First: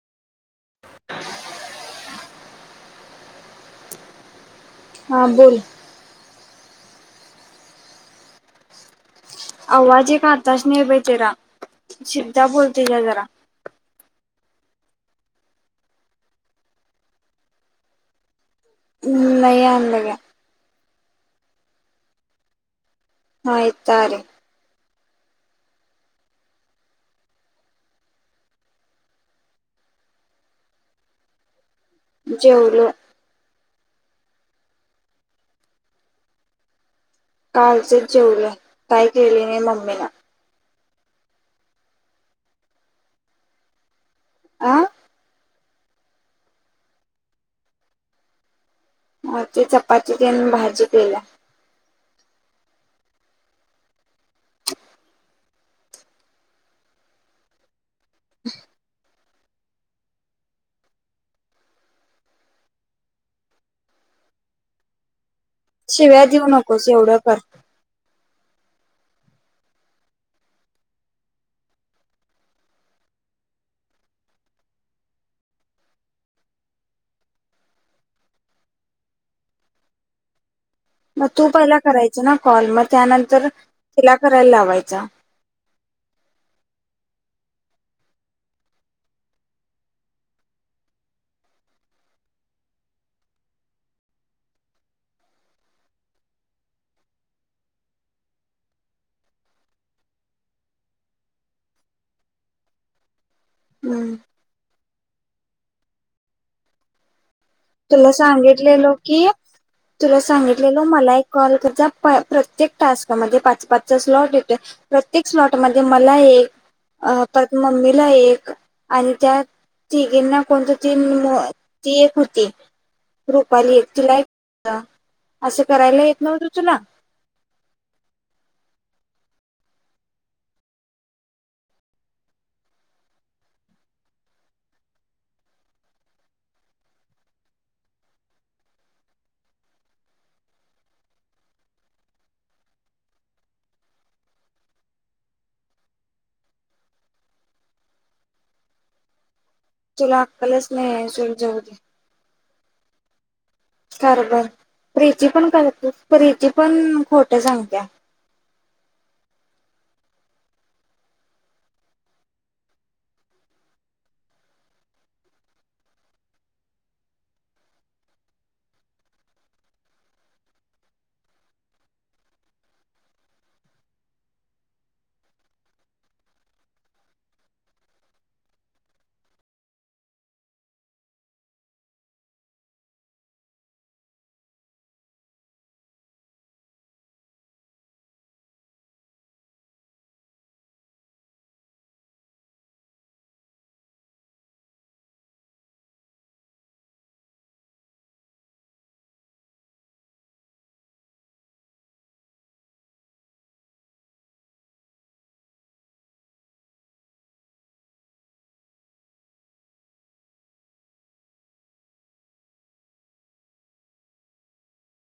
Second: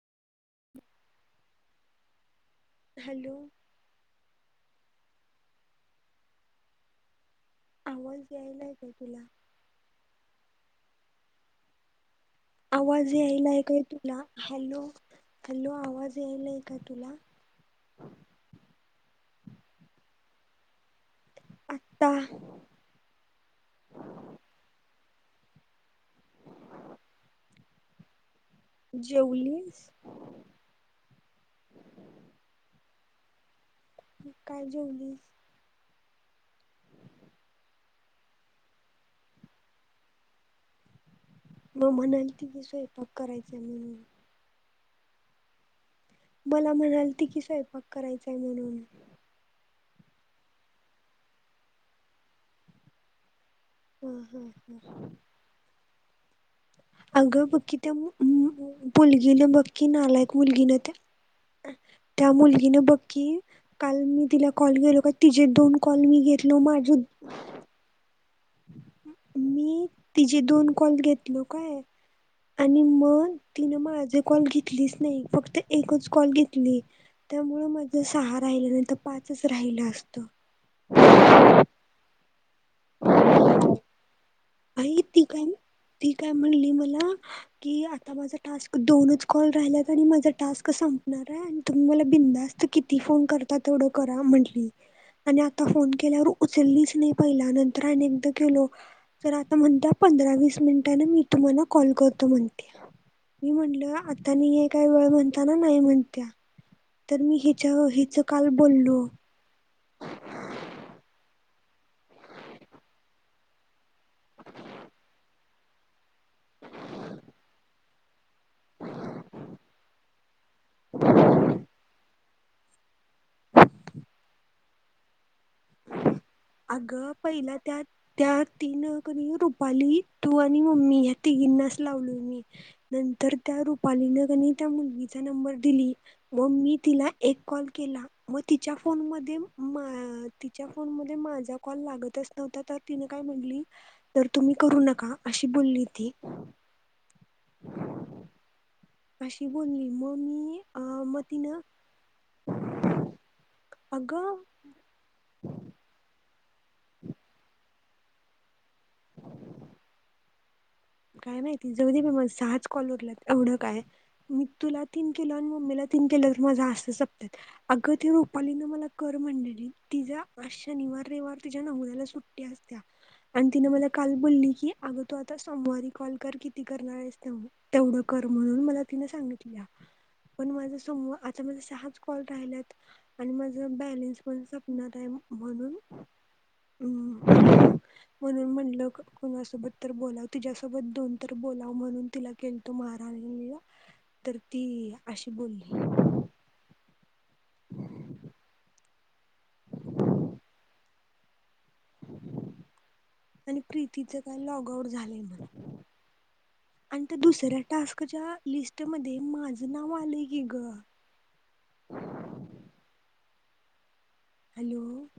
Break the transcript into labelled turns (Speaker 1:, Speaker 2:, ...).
Speaker 1: [unintelligible]
Speaker 2: Hello.
Speaker 1: हां बोल.
Speaker 2: आवाज यायलाय का तुला.
Speaker 1: आवाज एक आताच नाही बाई तेरा. शिधा बोलते जा
Speaker 2: आवाज
Speaker 1: जरा..
Speaker 2: यायलाय काय तुला हॅलो हॅलो आवाज यालय का तुला.
Speaker 1: हम्म नाही आणे लग्या.
Speaker 2: आता.
Speaker 1: हा येत अरे
Speaker 2: जेवलीस.
Speaker 1: जेवलो.
Speaker 2: काय जेवलीस.
Speaker 1: कालचेच जेवलो काय केली नाही मम्मीन.
Speaker 2: मग म्हणालती की स्वयंपाक करायचा हाय म्हणून.
Speaker 1: आं.
Speaker 2: मला म्हणालती की स्वयंपाक करायचाय म्हणून.
Speaker 1: आज ते चपाती तेन भाजी केल्या.
Speaker 2: हम्म, हम्म, हम्. अग बकी त्या.
Speaker 1: [unintelligible]
Speaker 2: मुलगी न बकी नायक मुलगी, त्या मुलगीन बकी काल मी तिला कॉल केलो काय. तिजे दोन कॉल मी
Speaker 1: शिव्या देऊ
Speaker 2: घेतलो
Speaker 1: नकोस
Speaker 2: माझे.
Speaker 1: एवढं कर
Speaker 2: मी तिचे दोन कॉल घेतलो. काय आणि मग तिनं माझे कॉल घेतलीच नाही. फक्त एकच कॉल घेतली, त्यामुळे माझे सहा राहिलं नाही तर पाचच राहिलं असत.
Speaker 1: मग तू पहिला करायच ना कॉल मग त्यानंतर तिला. करायला
Speaker 2: आणि
Speaker 1: लावायचा.
Speaker 2: ती काय ती काय म्हणली मला कि आता माझा टास्क दोनच कॉल राहिल्यात आणि माझा टास्क संपणार हाय, आणि तुम्ही मला बिंदास्त किती फोन करता तेवढं करा म्हटली आणि आता फोन केल्यावर उचललीच नाही पहिला नंतर अनेकदा केलो. तर आता म्हणता पंधरा वीस मिनिटांने मी तुम्हाला कॉल करतो म्हणते. मी म्हणलं
Speaker 1: हम्म
Speaker 2: आता मी एक. नाही का वेळ म्हणताना नाही म्हत्या तर मी हित.
Speaker 1: तुला सांगितलेलो की तुला सांगितलेल मला एक कॉल करजा प्रत्येक टास्क मध्ये पाच पाचचा स्लॉट येत प्रत्येक स्लॉट मध्ये मला एक, परत मम्मीला एक. आणि त्या तिघीना कोणत तीन ती एक होती. रुपाली एक तिला एकदा.
Speaker 2: अग पहिला त्या त्या तीन. कनी रुपाली तू आणि मम्मी या तिघींनाच लावले मी नंतर त्या रुपालीने कनी त्या मुलगीचा नंबर दिली, व मी तिला एक कॉल केला, व तिच्या फोन मध्ये मा तिच्या फोन मध्ये माझा कॉल लागतच नव्हता तर तिने काय म्हटली तर तुम्ही करू नका अशी बोलली ती. [inaudible] अशी. बोलली मग
Speaker 1: तुला
Speaker 2: मी
Speaker 1: अक्कलच
Speaker 2: अ
Speaker 1: नाही
Speaker 2: मग
Speaker 1: सोड
Speaker 2: तीन.
Speaker 1: खर बर प्रिची पण करत परिची. पण खोट सांगत्या.
Speaker 2: काय नाही ति जाऊ दे बाबा सहाच कॉल उरल्यात एवढं काय मी तुला तीन केल आणि मम्मीला तीन केलं तर माझा असं सपत अगं त रुपालीन मला कर म्हणलेली तिच्या आ शनिवार रविवार तिच्या नवऱ्याला सुट्टी असत्या आणि तिनं मला काल बोलली की अग तू आता सोमवारी कॉल कर किती करणार आहेस तेवढं कर म्हणून मला तिनं सांगितल्या पण माझ सम आता माझ सहाच कॉल राहिलेत आणि माझ बॅलेन्स पण सपणार आहे म्हणून म्हणून म्हणलं कोणासोबत तर बोला तिच्या्यासोबत दोन तर बोलावं म्हणून तिला केलतो महारानीला तर ती अशी बोलली. हम् [inaudible] [inaudible] आणि प्रीतीचं काय लॉग आउट झालंय म्हण. आणि त्या दुसऱ्या टास्कच्या लिस्ट मध्ये माझं नाव आलं की ग. ह. हॅलो,